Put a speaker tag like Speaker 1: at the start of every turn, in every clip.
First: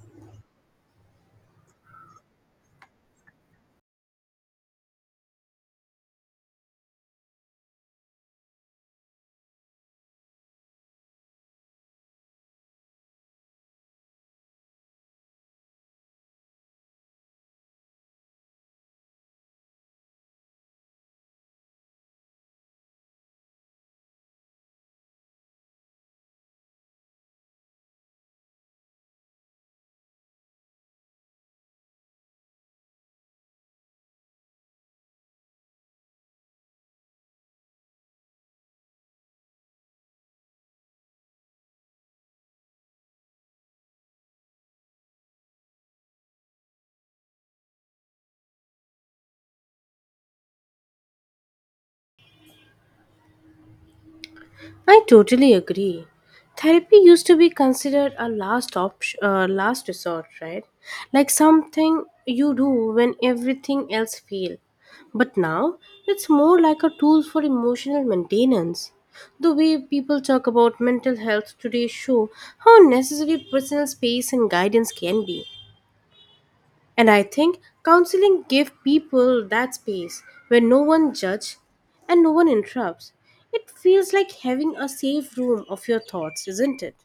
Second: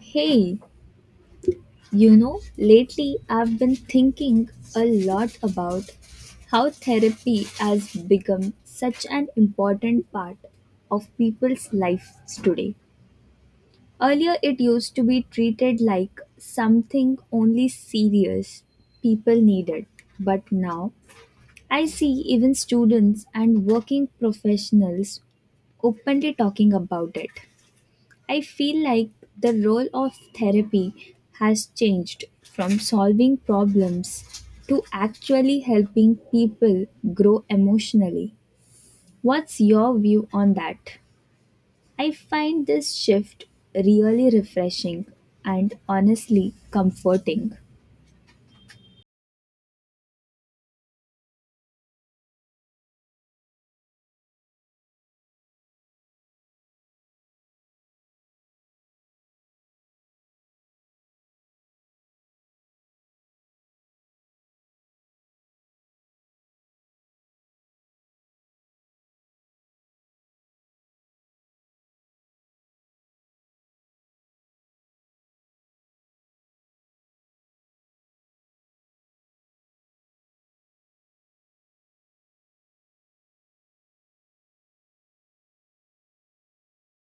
Speaker 1: Hey, you know, lately I've been thinking a lot about how therapy has become such an important part of people's lives today. Earlier, it used to be treated like something only serious people needed, but now I see even students and working professionals openly talking about it. I feel like the role of therapy has changed from solving problems to actually helping people grow emotionally. What's your view on that? I find this shift really refreshing and honestly comforting.
Speaker 2: I totally agree. Therapy used to be considered a last option, last resort, right? Like something you do when everything else fails. But now it's more like a tool for emotional maintenance. The way people talk about mental health today show how necessary personal space and guidance can be. And I think counseling gives people that space where no one judges and no one interrupts. It feels like having a safe room of your thoughts, isn't it?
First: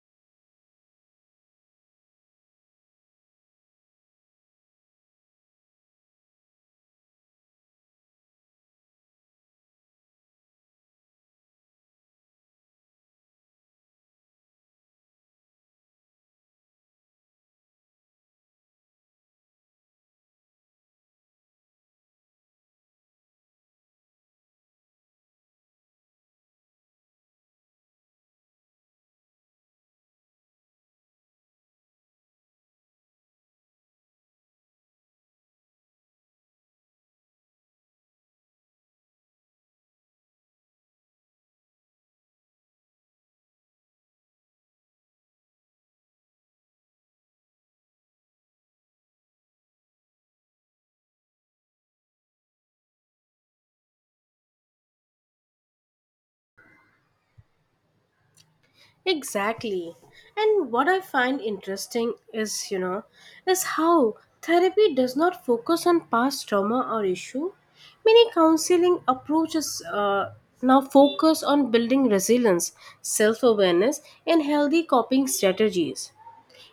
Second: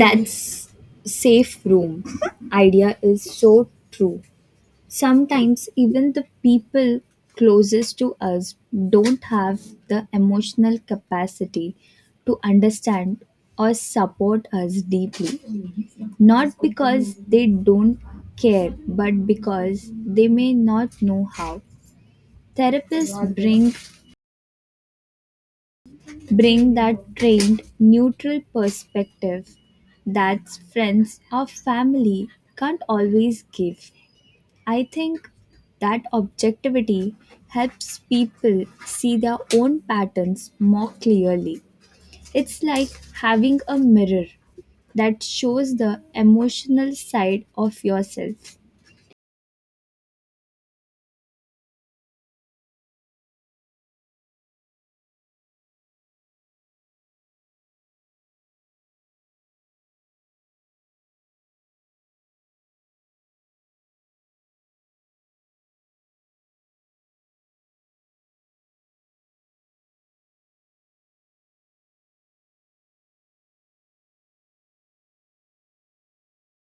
Speaker 1: That's safe room idea is so true. Sometimes even the people closest to us don't have the emotional capacity to understand or support us deeply. Not because they don't care, but because they may not know how. Therapists bring that trained neutral perspective that friends or family can't always give. I think that objectivity helps people see their own patterns more clearly. It's like having a mirror that shows the emotional side of yourself.
Speaker 2: Exactly. And what I find interesting is, is how therapy does not focus on past trauma or issue. Many counseling approaches now focus on building resilience, self-awareness, and healthy coping strategies.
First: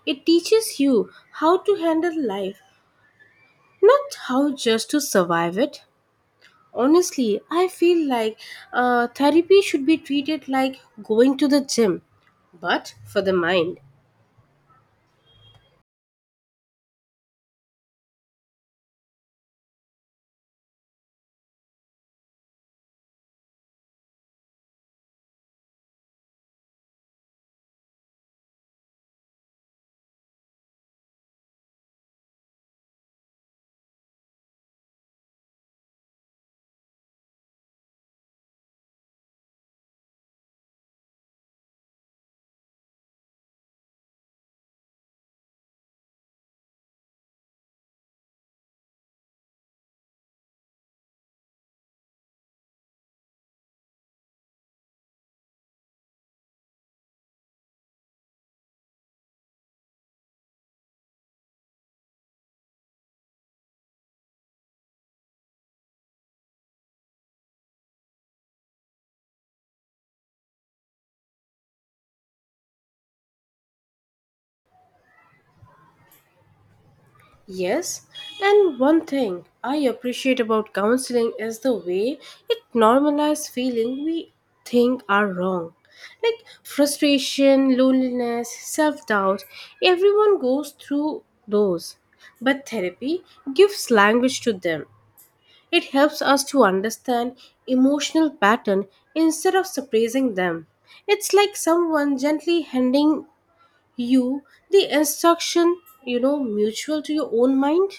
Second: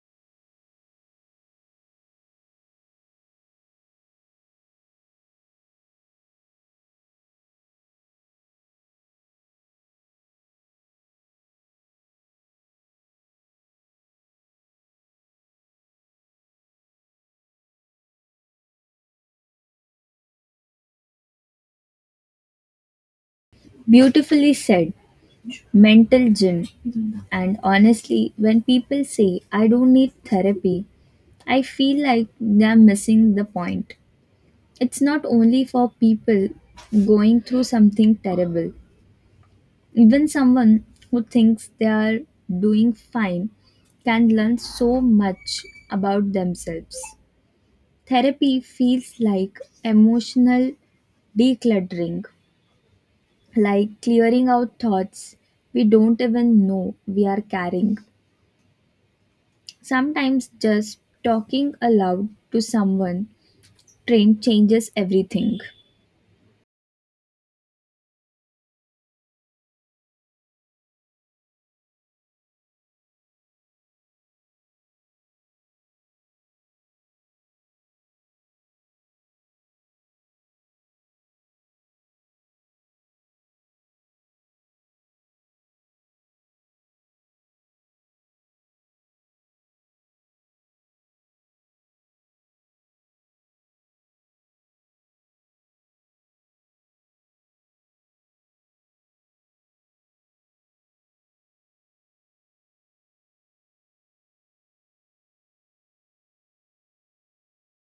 Speaker 2: It teaches you how to handle life, not how just to survive it. Honestly, I feel like therapy should be treated like going to the gym, but for the mind.
Speaker 1: Beautifully said, mental gym. And honestly, when people say, I don't need therapy, I feel like they're missing the point. It's not only for people going through something terrible. Even someone who thinks they are doing fine can learn so much about themselves. Therapy feels like emotional decluttering, like clearing out thoughts we don't even know we are carrying. Sometimes just talking aloud to someone train changes everything.
Speaker 2: Yes, and one thing I appreciate about counseling is the way it normalizes feeling we think are wrong. Like frustration, loneliness, self doubt, everyone goes through those. But therapy gives language to them. It helps us to understand emotional pattern instead of suppressing them. It's like someone gently handing you the instruction, mutual to your own mind.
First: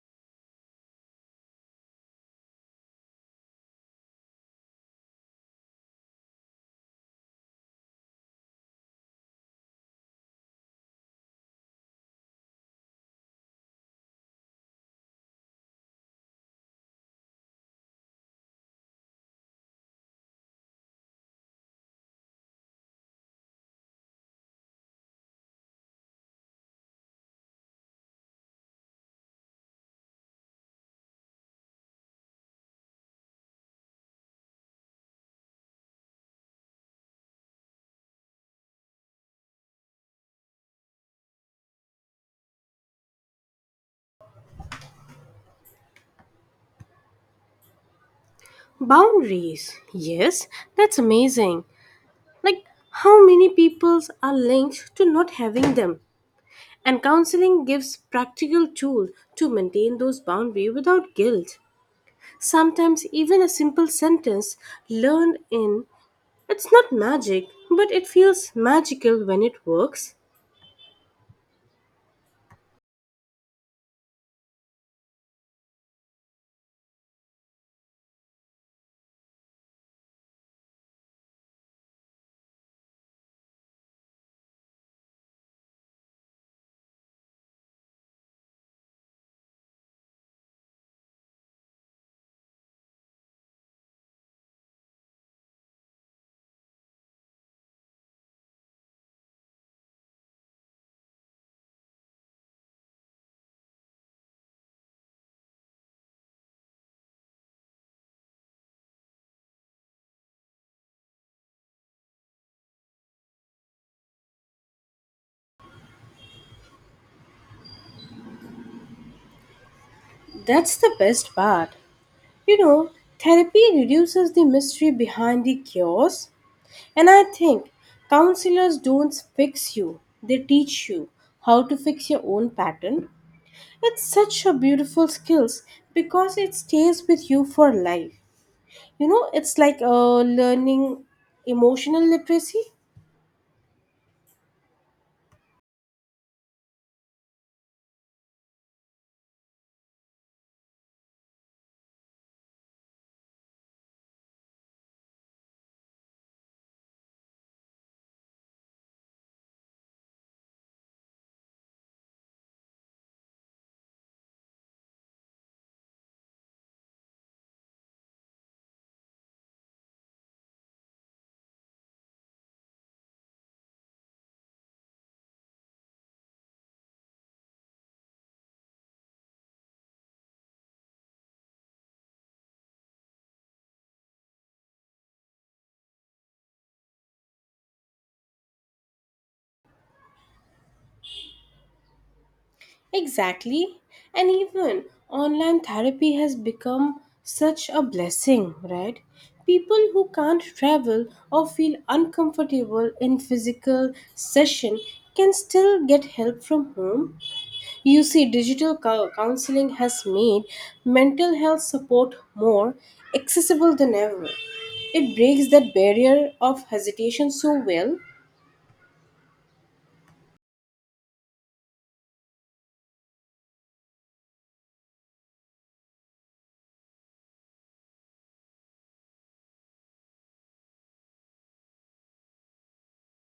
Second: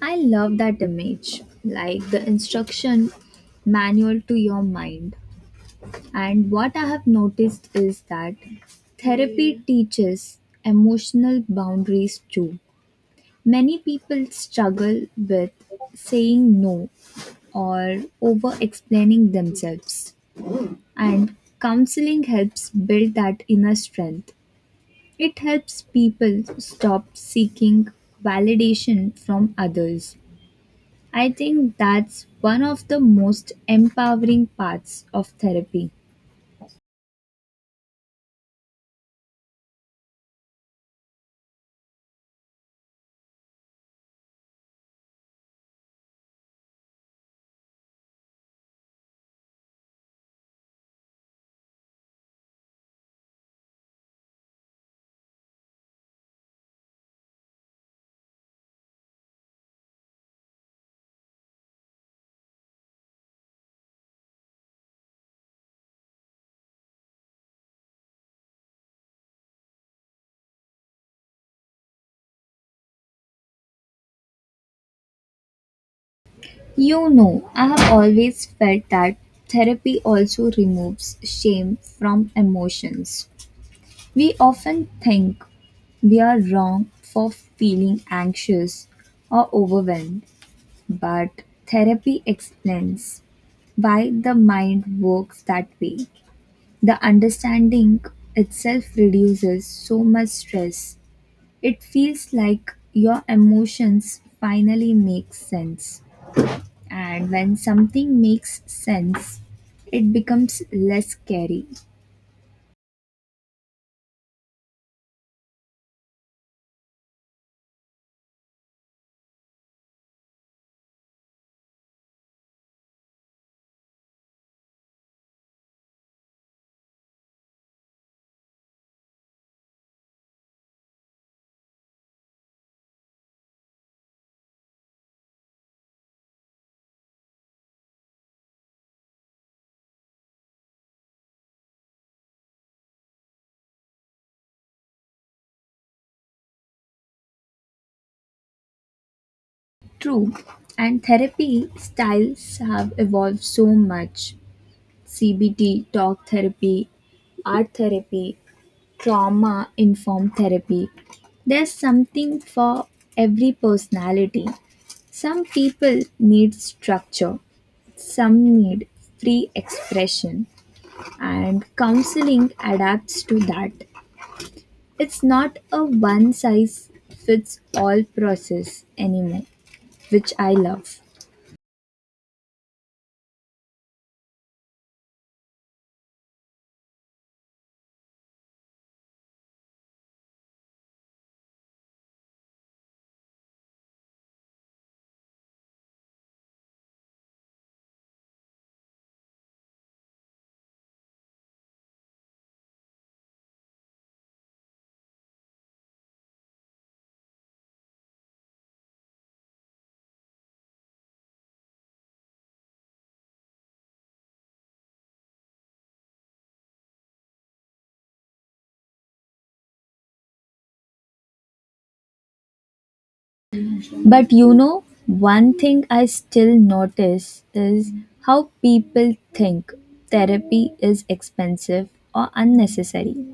Speaker 1: I love that image, like the instruction manual to your mind. And what I have noticed is that therapy teaches emotional boundaries too. Many people struggle with saying no or over explaining themselves, and counseling helps build that inner strength. It helps people stop seeking validation from others. I think that's one of the most empowering parts of therapy.
Speaker 2: Boundaries. Yes, that's amazing. Like how many peoples are linked to not having them. And counseling gives practical tool to maintain those boundaries without guilt. Sometimes even a simple sentence learned in it's not magic, but it feels magical when it works.
Speaker 1: You know, I have always felt that therapy also removes shame from emotions. We often think we are wrong for feeling anxious or overwhelmed, but therapy explains why the mind works that way. The understanding itself reduces so much stress. It feels like your emotions finally make sense. And when something makes sense, it becomes less scary.
Speaker 2: That's the best part. You know, therapy reduces the mystery behind the chaos. And I think counselors don't fix you, they teach you how to fix your own pattern. It's such a beautiful skills because it stays with you for life. You know, it's like learning emotional literacy.
Speaker 1: True. And therapy styles have evolved so much, CBT, talk therapy, art therapy, trauma informed therapy. There's something for every personality. Some people need structure, some need free expression, and counseling adapts to that. It's not a one size fits all process anymore, which I love.
Speaker 2: Exactly. And even online therapy has become such a blessing, right? People who can't travel or feel uncomfortable in physical session can still get help from home. You see, digital counseling has made mental health support more accessible than ever. It breaks that barrier of hesitation so well.
Speaker 1: But you know, one thing I still notice is how people think therapy is expensive or unnecessary.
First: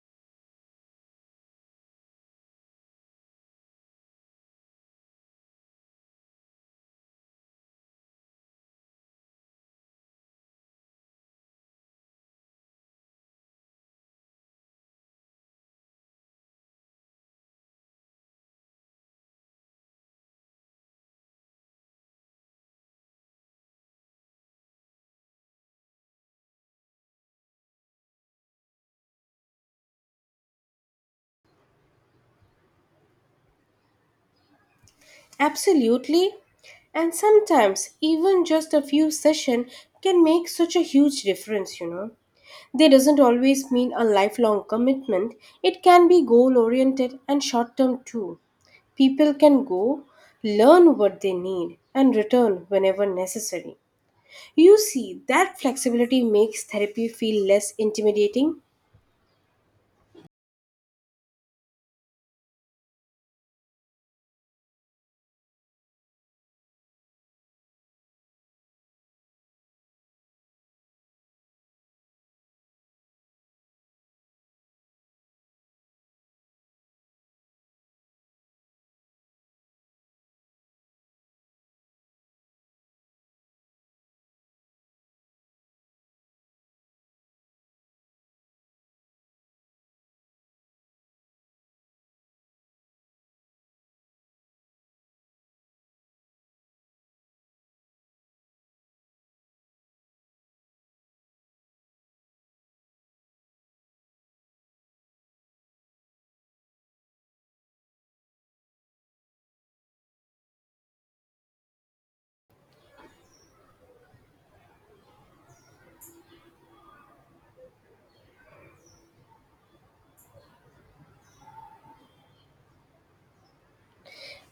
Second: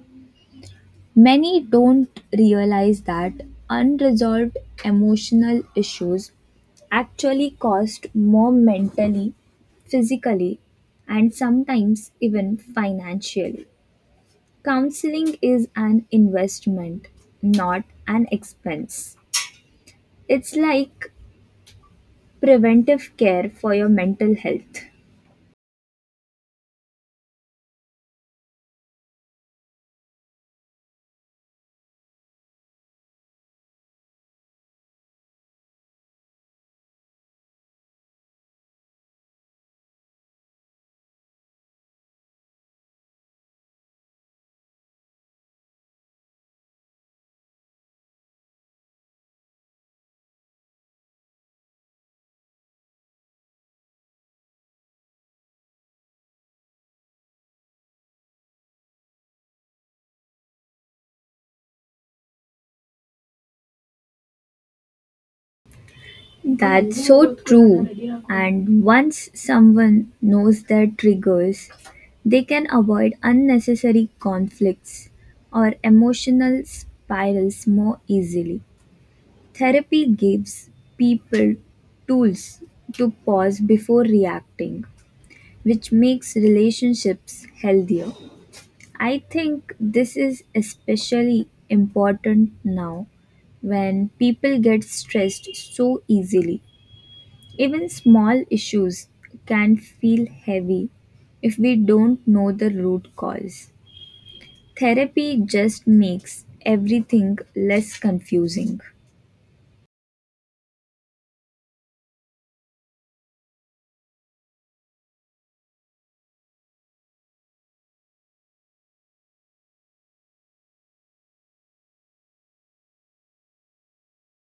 Speaker 1: Many don't realize that unresolved emotional issues actually cost more mentally, physically, and sometimes even financially. Counseling is an investment, not an expense. It's like preventive care for your mental health.
Speaker 2: Absolutely. And sometimes even just a few sessions can make such a huge difference, you know. They doesn't always mean a lifelong commitment. It can be goal oriented and short term too. People can go, learn what they need and return whenever necessary. You see, that flexibility makes therapy feel less intimidating.
Speaker 1: That's so true. And once someone knows their triggers, they can avoid unnecessary conflicts or emotional spirals more easily. Therapy gives people tools to pause before reacting, which makes relationships healthier. I think this is especially important now when people get stressed so easily. Even small issues can feel heavy if we don't know the root cause. Therapy just makes everything less confusing.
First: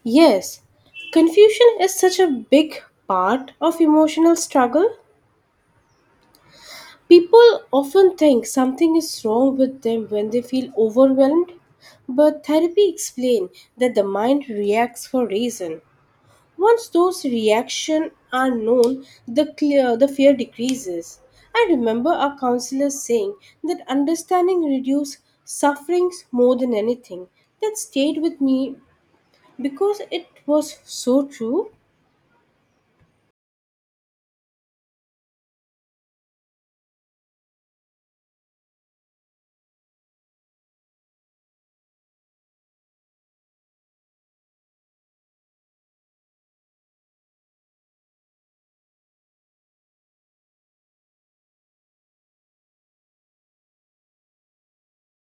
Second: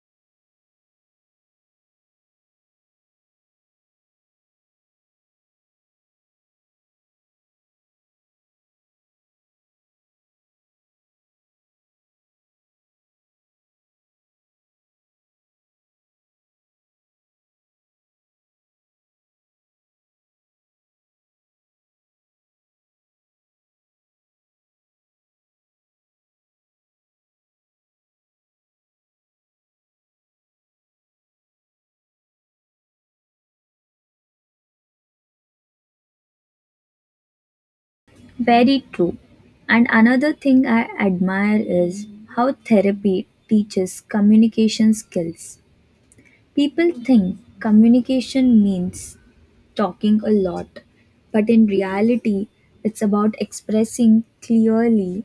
Speaker 2: Yes, confusion is such a big part of emotional struggle. People often think something is wrong with them when they feel overwhelmed, but therapy explains that the mind reacts for reason. Once those reactions are known, the clear the fear decreases. I remember our counselor saying that understanding reduces sufferings more than anything. That stayed with me because it was so true.
Speaker 1: Very true. And another thing I admire is how therapy teaches communication skills. People think communication means talking a lot, but in reality, it's about expressing clearly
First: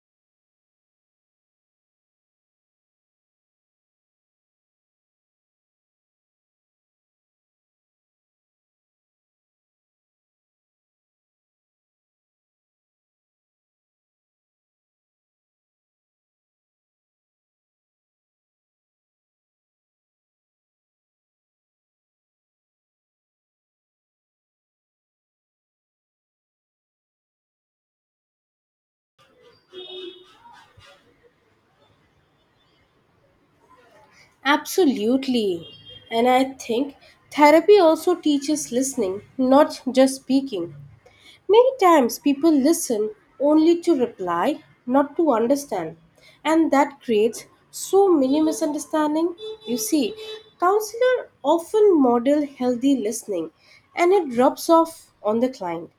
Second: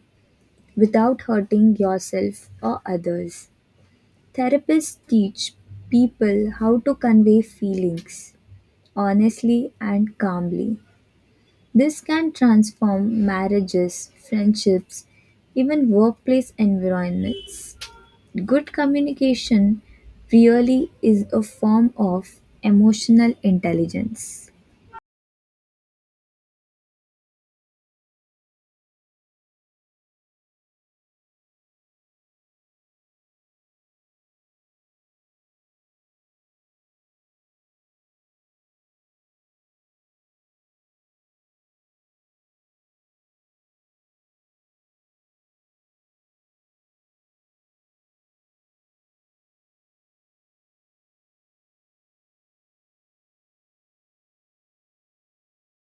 Speaker 1: without hurting yourself or others. Therapists teach people how to convey feelings honestly and calmly. This can transform marriages, friendships, even workplace environments. Good communication really is a form of emotional intelligence.
Speaker 2: Absolutely. And I think therapy also teaches listening, not just speaking. Many times people listen only to reply, not to understand, and that creates so many misunderstandings. You see, counselor often model healthy listening and it drops off on the client.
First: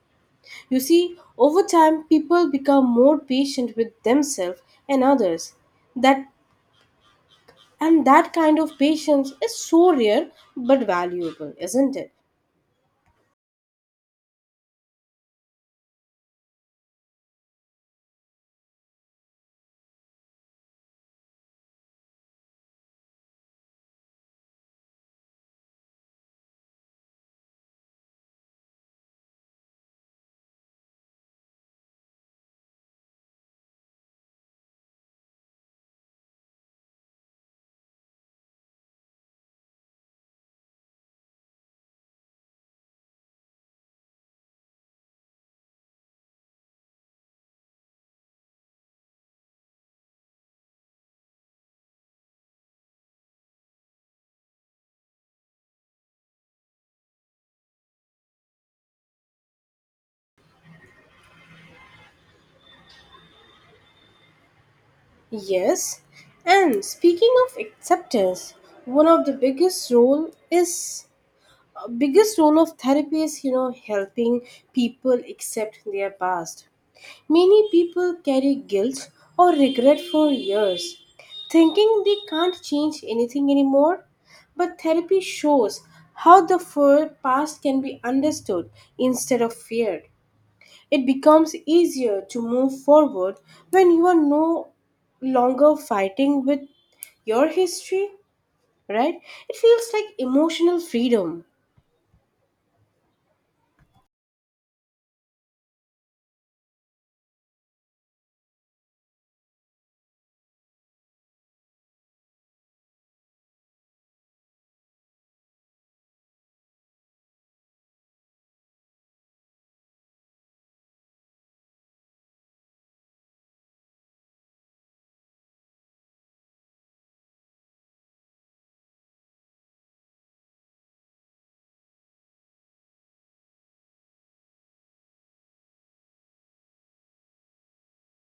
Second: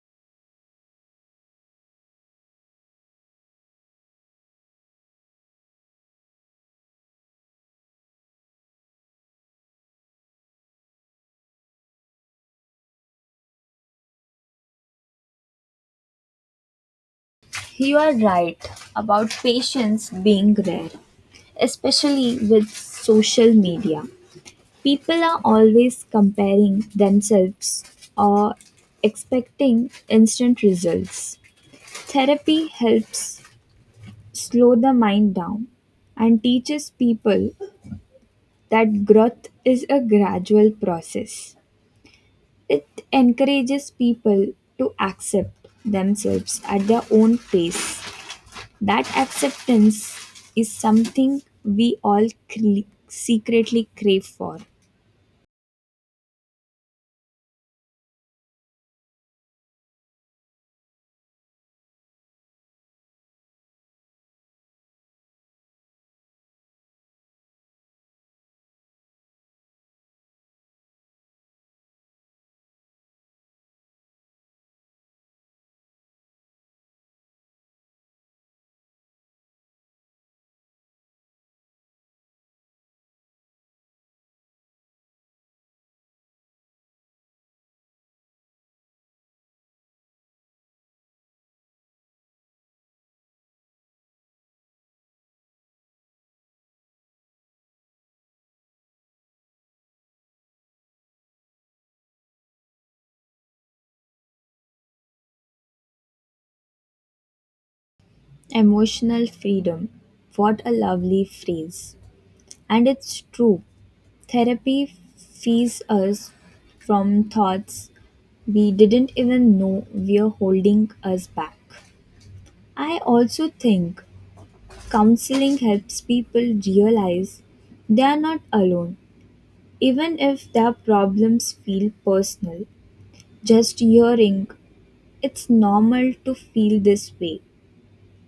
Speaker 2: You see, over time people become more patient with themselves and others. That and that kind of patience is so rare but valuable, isn't it?
Speaker 1: You are right about patience being rare, especially with social media. People are always comparing themselves or expecting instant results. Therapy helps slow the mind down and teaches people that growth is a gradual process. It encourages people to accept themselves at their own pace. That acceptance is something we all secretly crave for.
Speaker 2: Yes, and speaking of acceptance, one of the biggest role is biggest role of therapy is helping people accept their past. Many people carry guilt or regret for years, thinking they can't change anything anymore. But therapy shows how the full past can be understood instead of feared. It becomes easier to move forward when you are no longer fighting with your history, right? It feels like emotional freedom.
Speaker 1: Emotional freedom. What a lovely phrase. And it's true. Therapy frees us from thoughts we didn't even know were holding us back. I also think counseling helps people realize they are not alone, even if their problems feel personal. Just hearing, "It's normal to feel this way,"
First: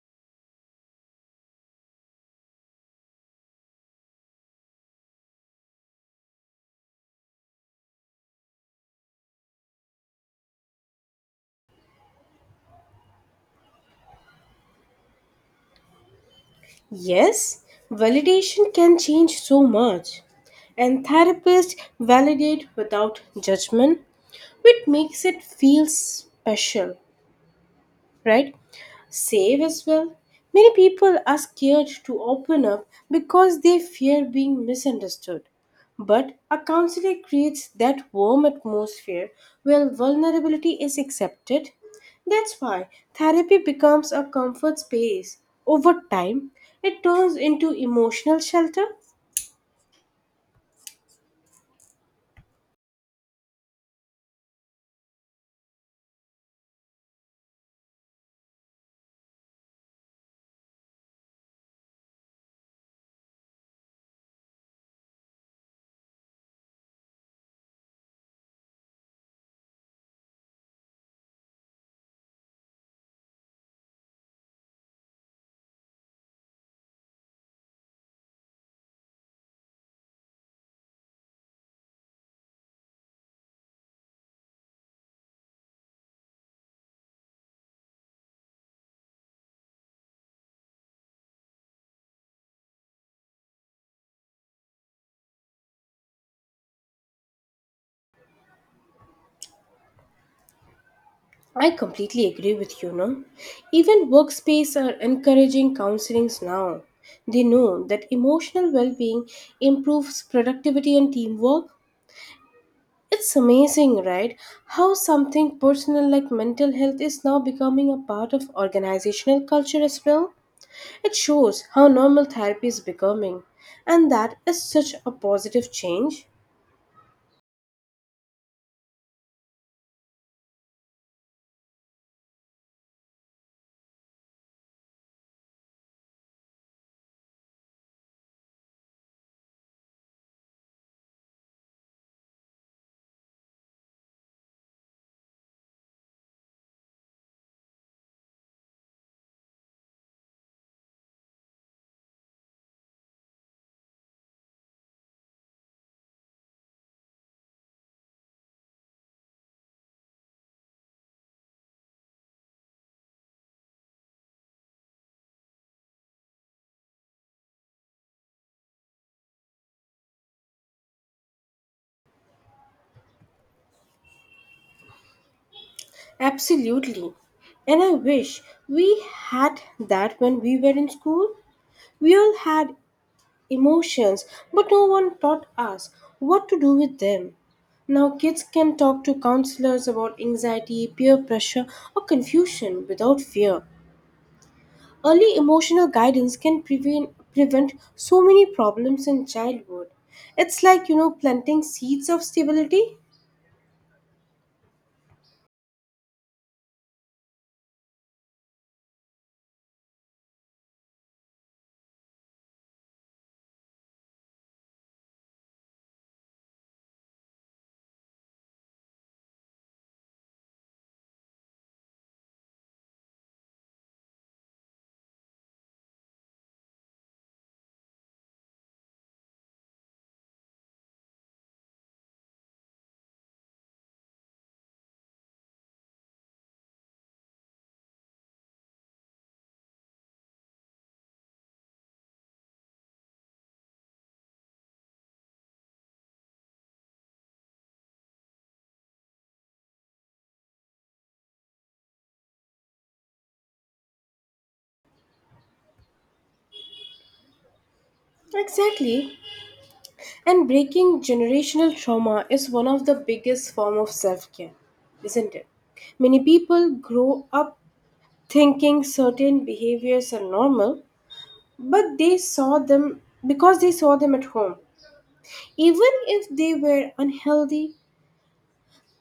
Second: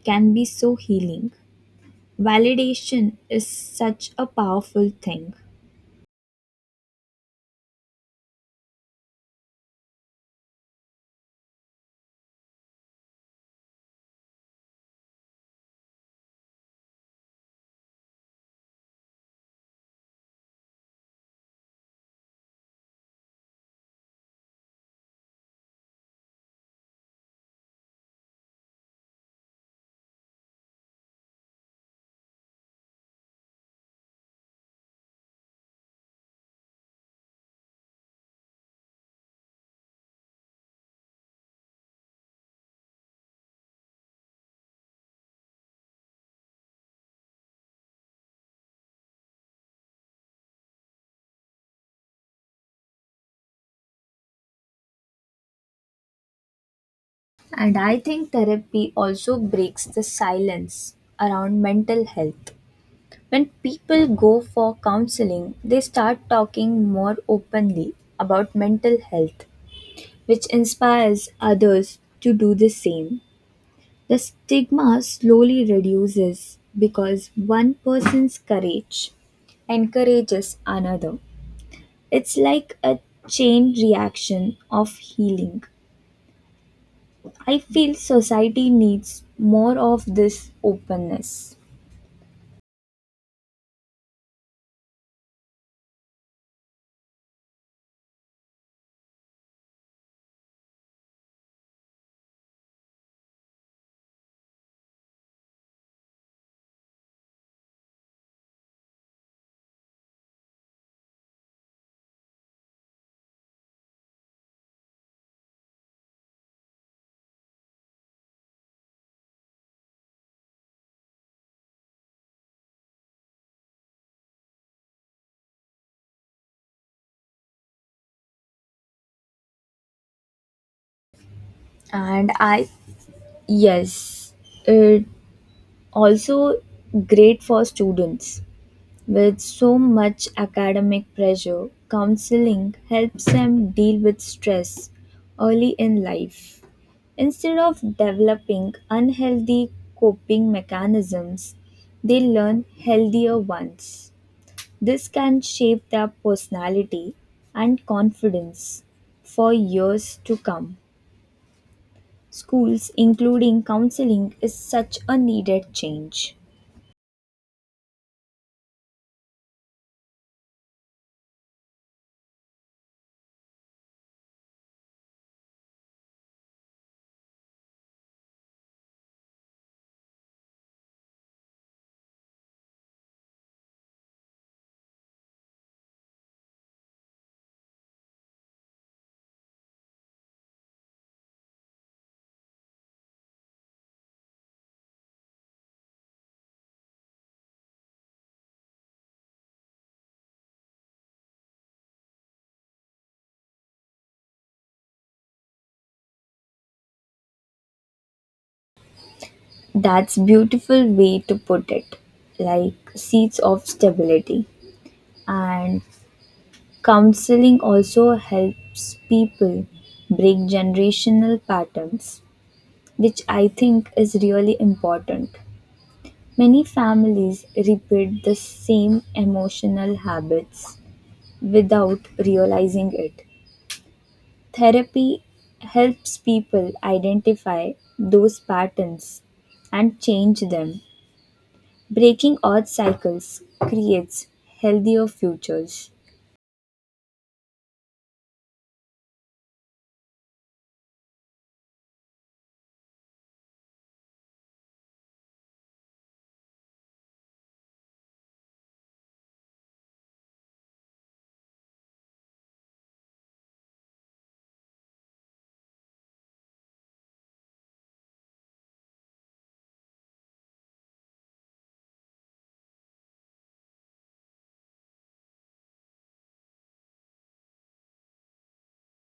Speaker 1: can be so healing. Validation is such a powerful thing.
Speaker 2: Yes, validation can change so much. And therapists validate without judgment, which makes it feel special, right? Safe as well. Many people are scared to open up because they fear being misunderstood. But a counselor creates that warm atmosphere where vulnerability is accepted. That's why therapy becomes a comfort space. Over time, it turns into emotional shelter.
Speaker 1: And I think therapy also breaks the silence around mental health. When people go for counseling, they start talking more openly about mental health, which inspires others to do the same. The stigma slowly reduces because one person's courage encourages another. It's like a chain reaction of healing. I feel society needs more of this openness.
Speaker 2: I completely agree with you, no? Even workspace are encouraging counselings now. They know that emotional well being improves productivity and teamwork. It's amazing, right? How something personal like mental health is now becoming a part of organizational culture as well. It shows how normal therapy is becoming, and that is such a positive change.
Speaker 1: And I, yes, it also great for students. With so much academic pressure, counseling helps them deal with stress early in life. Instead of developing unhealthy coping mechanisms, they learn healthier ones. This can shape their personality and confidence for years to come. Schools, including counseling, is such a needed change.
Speaker 2: Absolutely. And I wish we had that when we were in school. We all had emotions, but no one taught us what to do with them. Now, kids can talk to counselors about anxiety, peer pressure, or confusion without fear. Early emotional guidance can prevent so many problems in childhood. It's like, planting seeds of stability.
Speaker 1: That's beautiful way to put it, like seeds of stability. And counseling also helps people break generational patterns, which I think is really important. Many families repeat the same emotional habits without realizing it. Therapy helps people identify those patterns and change them. Breaking odd cycles creates healthier futures.
Speaker 2: Exactly. And breaking generational trauma is one of the biggest form of self-care, isn't it? Many people grow up thinking certain behaviors are normal, but they saw them because they saw them at home. Even if they were unhealthy,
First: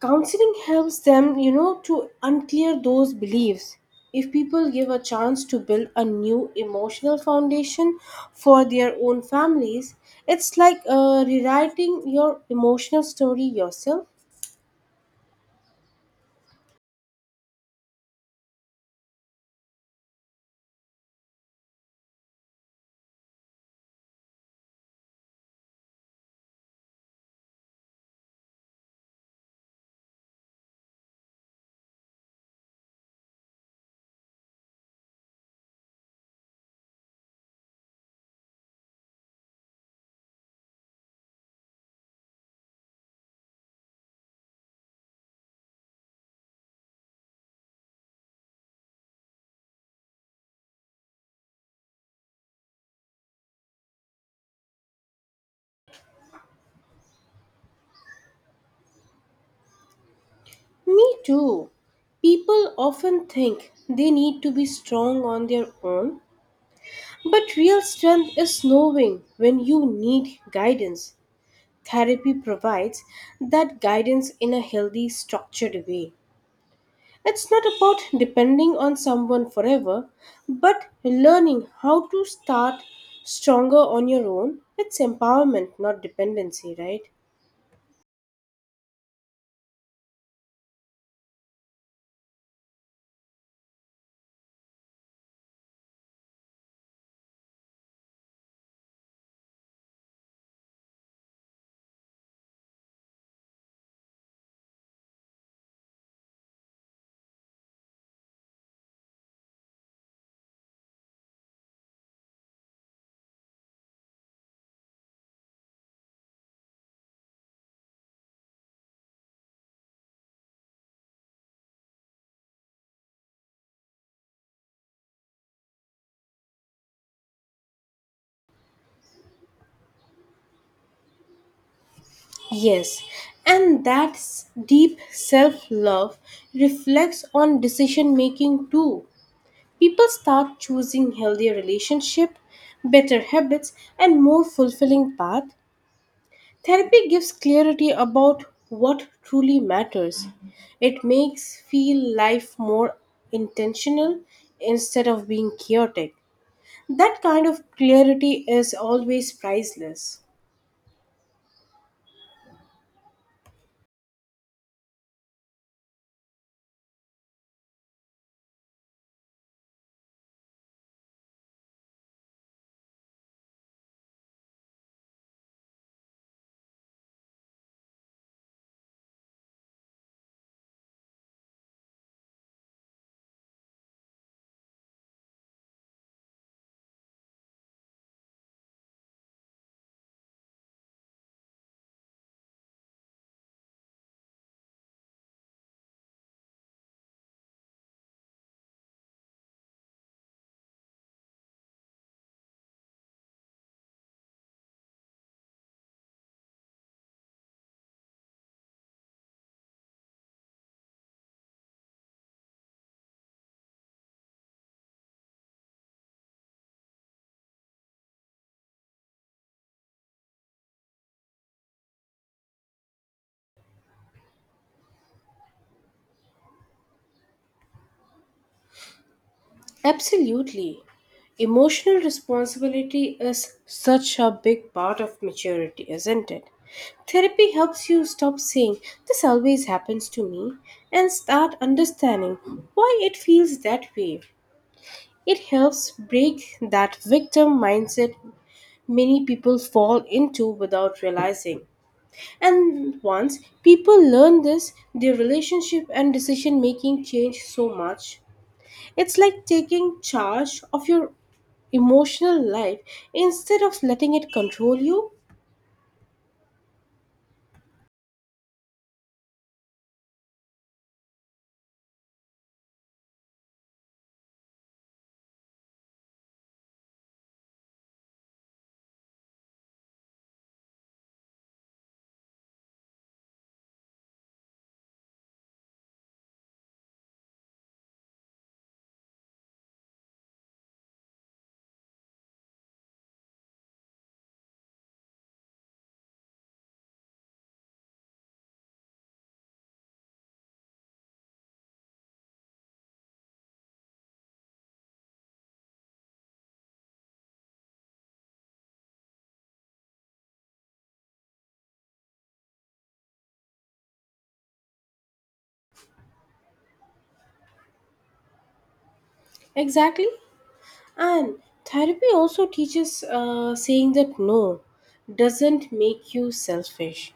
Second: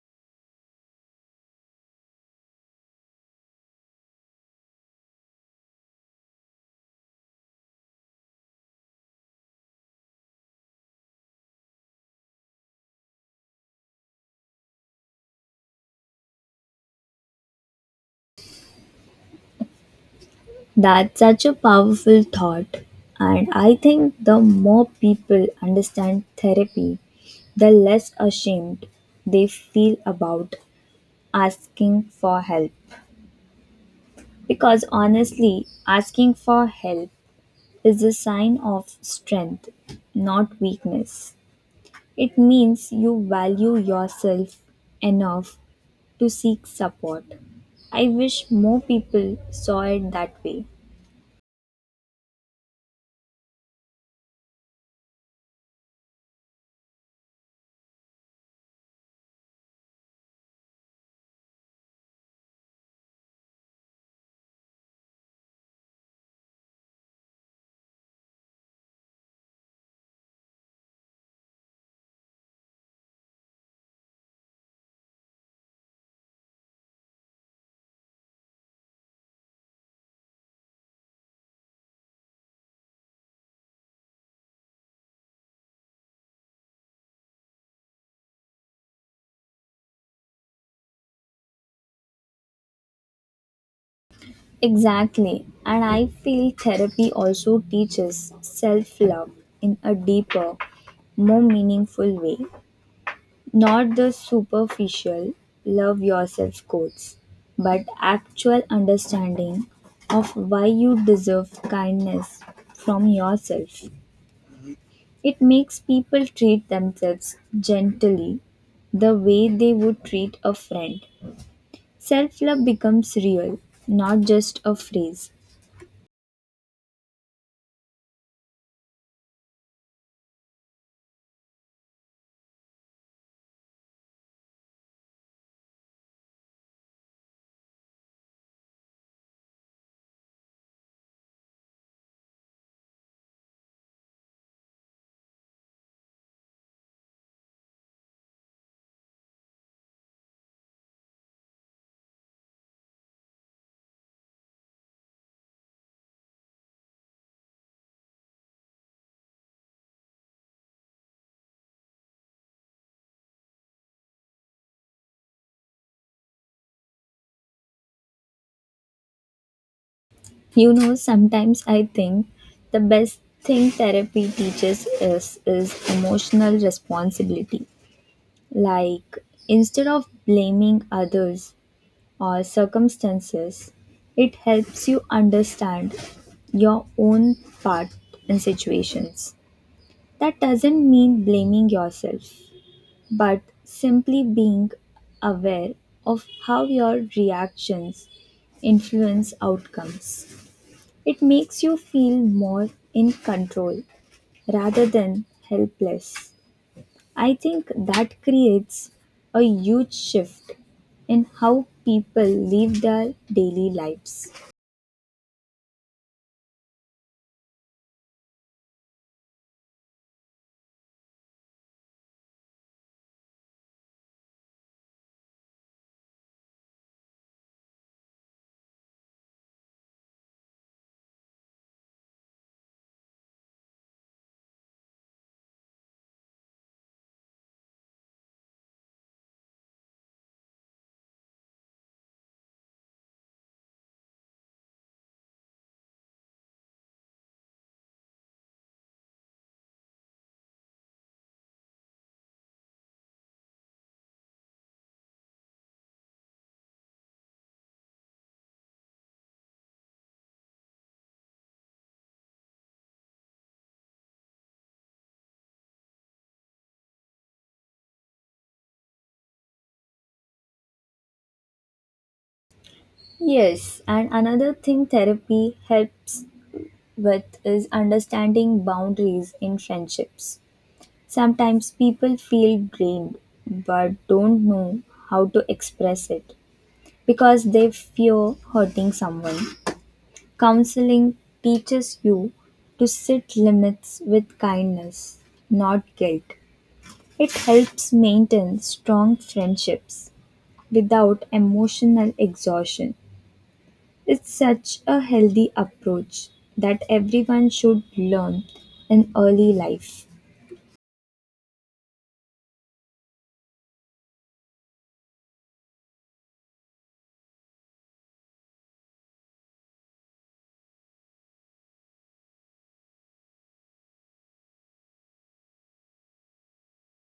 Speaker 2: counseling helps them, to unclear those beliefs. If people give a chance to build a new emotional foundation for their own families, it's like rewriting your emotional story yourself.
Speaker 1: That's such a powerful thought, and I think the more people understand therapy, the less ashamed they feel about asking for help. Because honestly, asking for help is a sign of strength, not weakness. It means you value yourself enough to seek support. I wish more people saw it that way.
Speaker 2: Me too. People often think they need to be strong on their own, but real strength is knowing when you need guidance. Therapy provides that guidance in a healthy, structured way. It's not about depending on someone forever, but learning how to start stronger on your own. It's empowerment, not dependency, right?
Speaker 1: Exactly, and I feel therapy also teaches self love in a deeper, more meaningful way. Not the superficial love yourself quotes, but actual understanding of why you deserve kindness from yourself. It makes people treat themselves gently the way they would treat a friend. Self love becomes real, not just a phrase.
Speaker 2: Yes, and deep self love reflects on decision making too. People start choosing healthier relationship, better habits and more fulfilling path. Therapy gives clarity about what truly matters. It makes feel life more intentional instead of being chaotic. That kind of clarity is always priceless.
Speaker 1: You know, sometimes I think the best thing therapy teaches us is emotional responsibility. Like, instead of blaming others or circumstances, it helps you understand your own part in situations. That doesn't mean blaming yourself, but simply being aware of how your reactions influence outcomes. It makes you feel more in control rather than helpless. I think that creates a huge shift in how people live their daily lives.
Speaker 2: Absolutely. Emotional responsibility is such a big part of maturity, isn't it? Therapy helps you stop saying, this always happens to me, and start understanding why it feels that way. It helps break that victim mindset many people fall into without realizing. And once people learn this, their relationship and decision making change so much. It's like taking charge of your emotional life instead of letting it control you.
Speaker 1: Yes, and another thing therapy helps with is understanding boundaries in friendships. Sometimes people feel drained but don't know how to express it because they fear hurting someone. Counseling teaches you to set limits with kindness, not guilt. It helps maintain strong friendships without emotional exhaustion. It's such a healthy approach that everyone should learn in early life.
Speaker 2: Exactly. And therapy also teaches saying that no doesn't make you selfish.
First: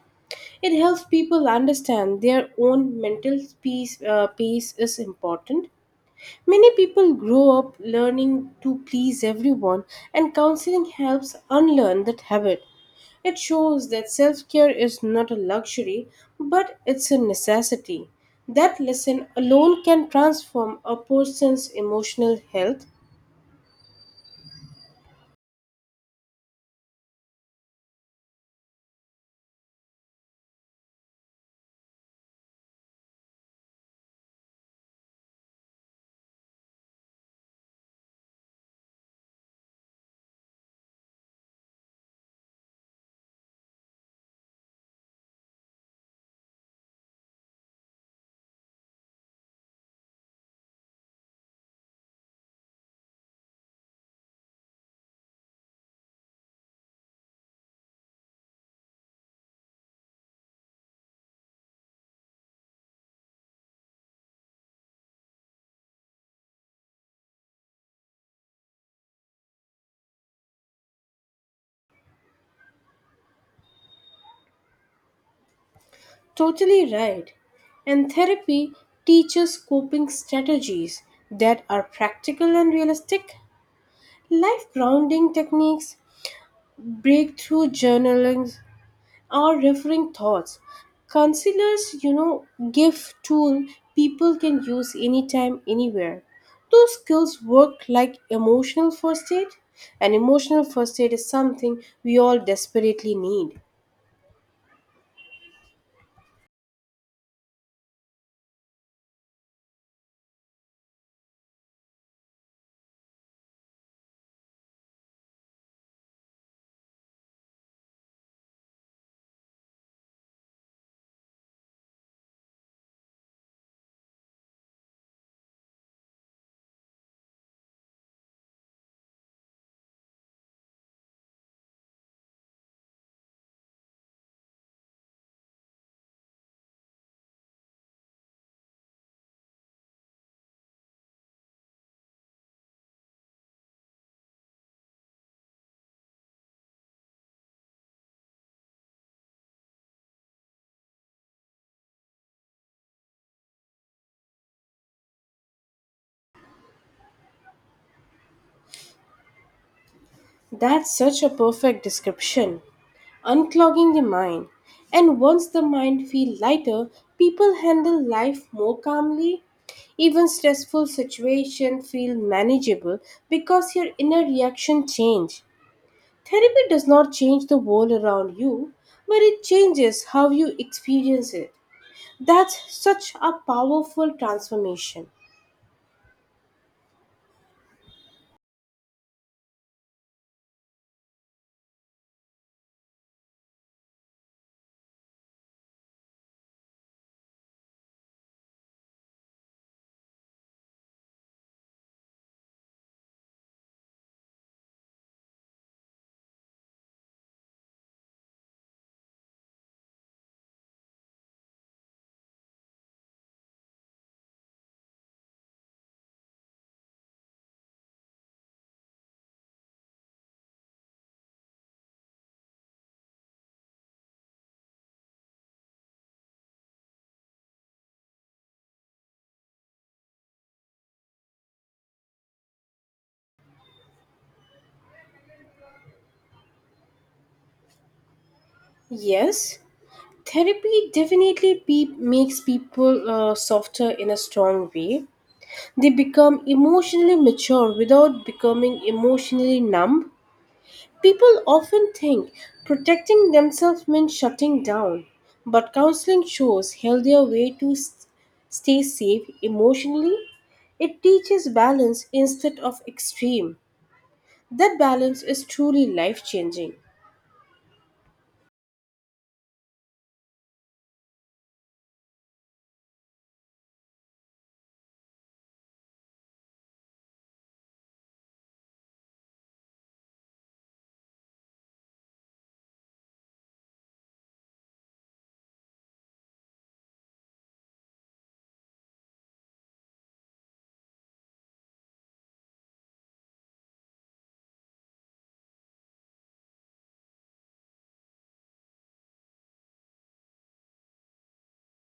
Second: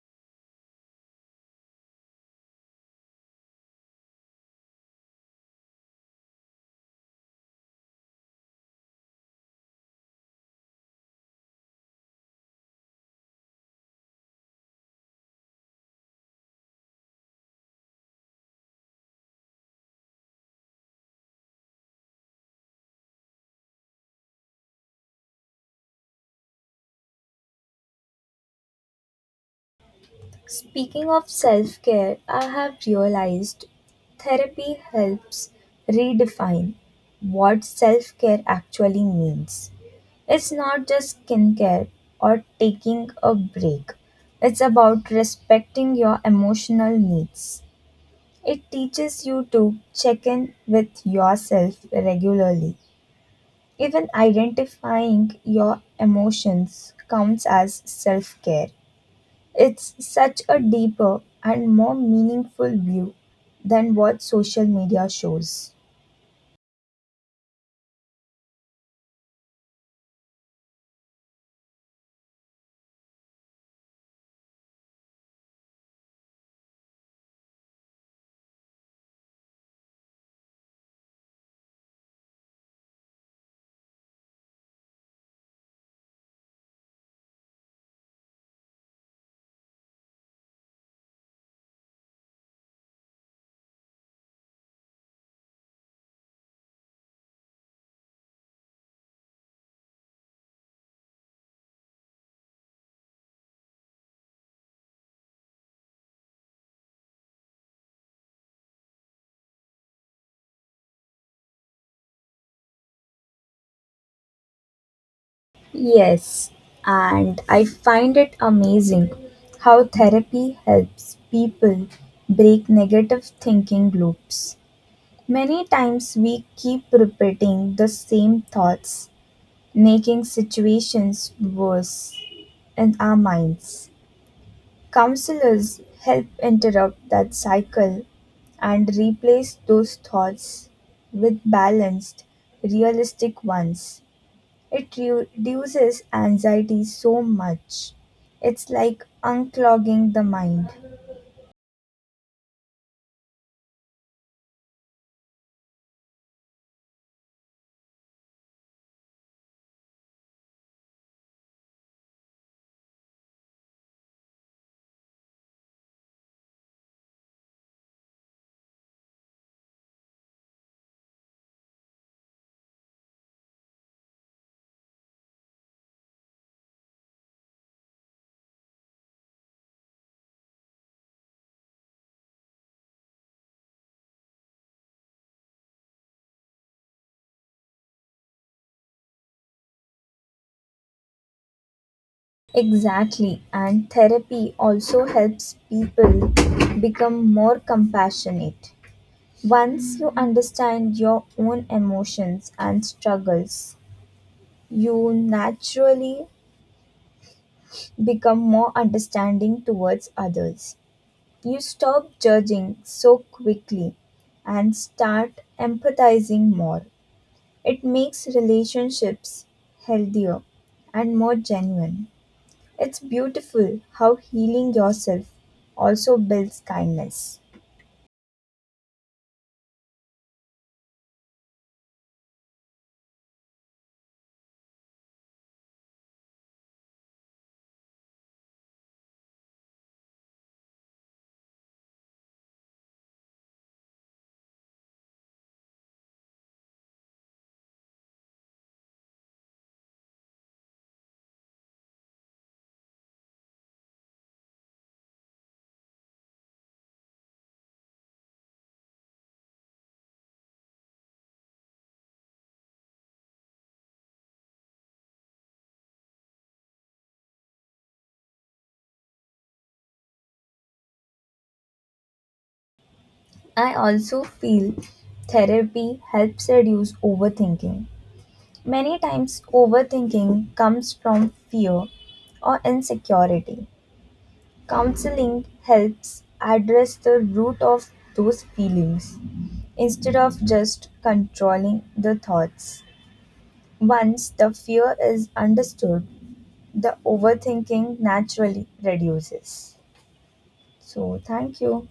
Speaker 2: It helps people understand their own peace is important. Many people grow up learning to please everyone, and counseling helps unlearn that habit. It shows that self care is not a luxury, but it's a necessity. That lesson alone can transform a person's emotional health.
Speaker 1: Speaking of self care, I have realized therapy helps redefine what self care actually means. It's not just skincare or taking a break, it's about respecting your emotional needs. It teaches you to check in with yourself regularly. Even identifying your emotions counts as self care. It's such a deeper and more meaningful view than what social media shows.
Speaker 2: Totally right. And therapy teaches coping strategies that are practical and realistic, life grounding techniques, breakthrough journaling, or referring thoughts. Counselors, give tool people can use anytime, anywhere. Those skills work like emotional first aid, and emotional first aid is something we all desperately need.
Speaker 1: Yes, and I find it amazing how therapy helps people break negative thinking loops. Many times we keep repeating the same thoughts making situations worse in our minds. Counselors help interrupt that cycle and replace those thoughts with balanced, realistic ones. It reduces anxiety so much. It's like unclogging the mind.
Speaker 2: That's such a perfect description. Unclogging the mind. And once the mind feel lighter, people handle life more calmly. Even stressful situation feel manageable because your inner reaction change. Therapy does not change the world around you, but it changes how you experience it. That's such a powerful transformation.
Speaker 1: Exactly, and therapy also helps people become more compassionate. Once you understand your own emotions and struggles, you naturally become more understanding towards others. You stop judging so quickly and start empathizing more. It makes relationships healthier and more genuine. It's beautiful how healing yourself also builds kindness.
Speaker 2: Yes, therapy definitely makes people softer in a strong way. They become emotionally mature without becoming emotionally numb. People often think protecting themselves means shutting down, but counseling shows healthier way to stay safe emotionally. It teaches balance instead of extreme. That balance is truly life changing.
Speaker 1: I also feel therapy helps reduce overthinking. Many times, overthinking comes from fear or insecurity. Counseling helps address the root of those feelings instead of just controlling the thoughts. Once the fear is understood, the overthinking naturally reduces. So, thank you.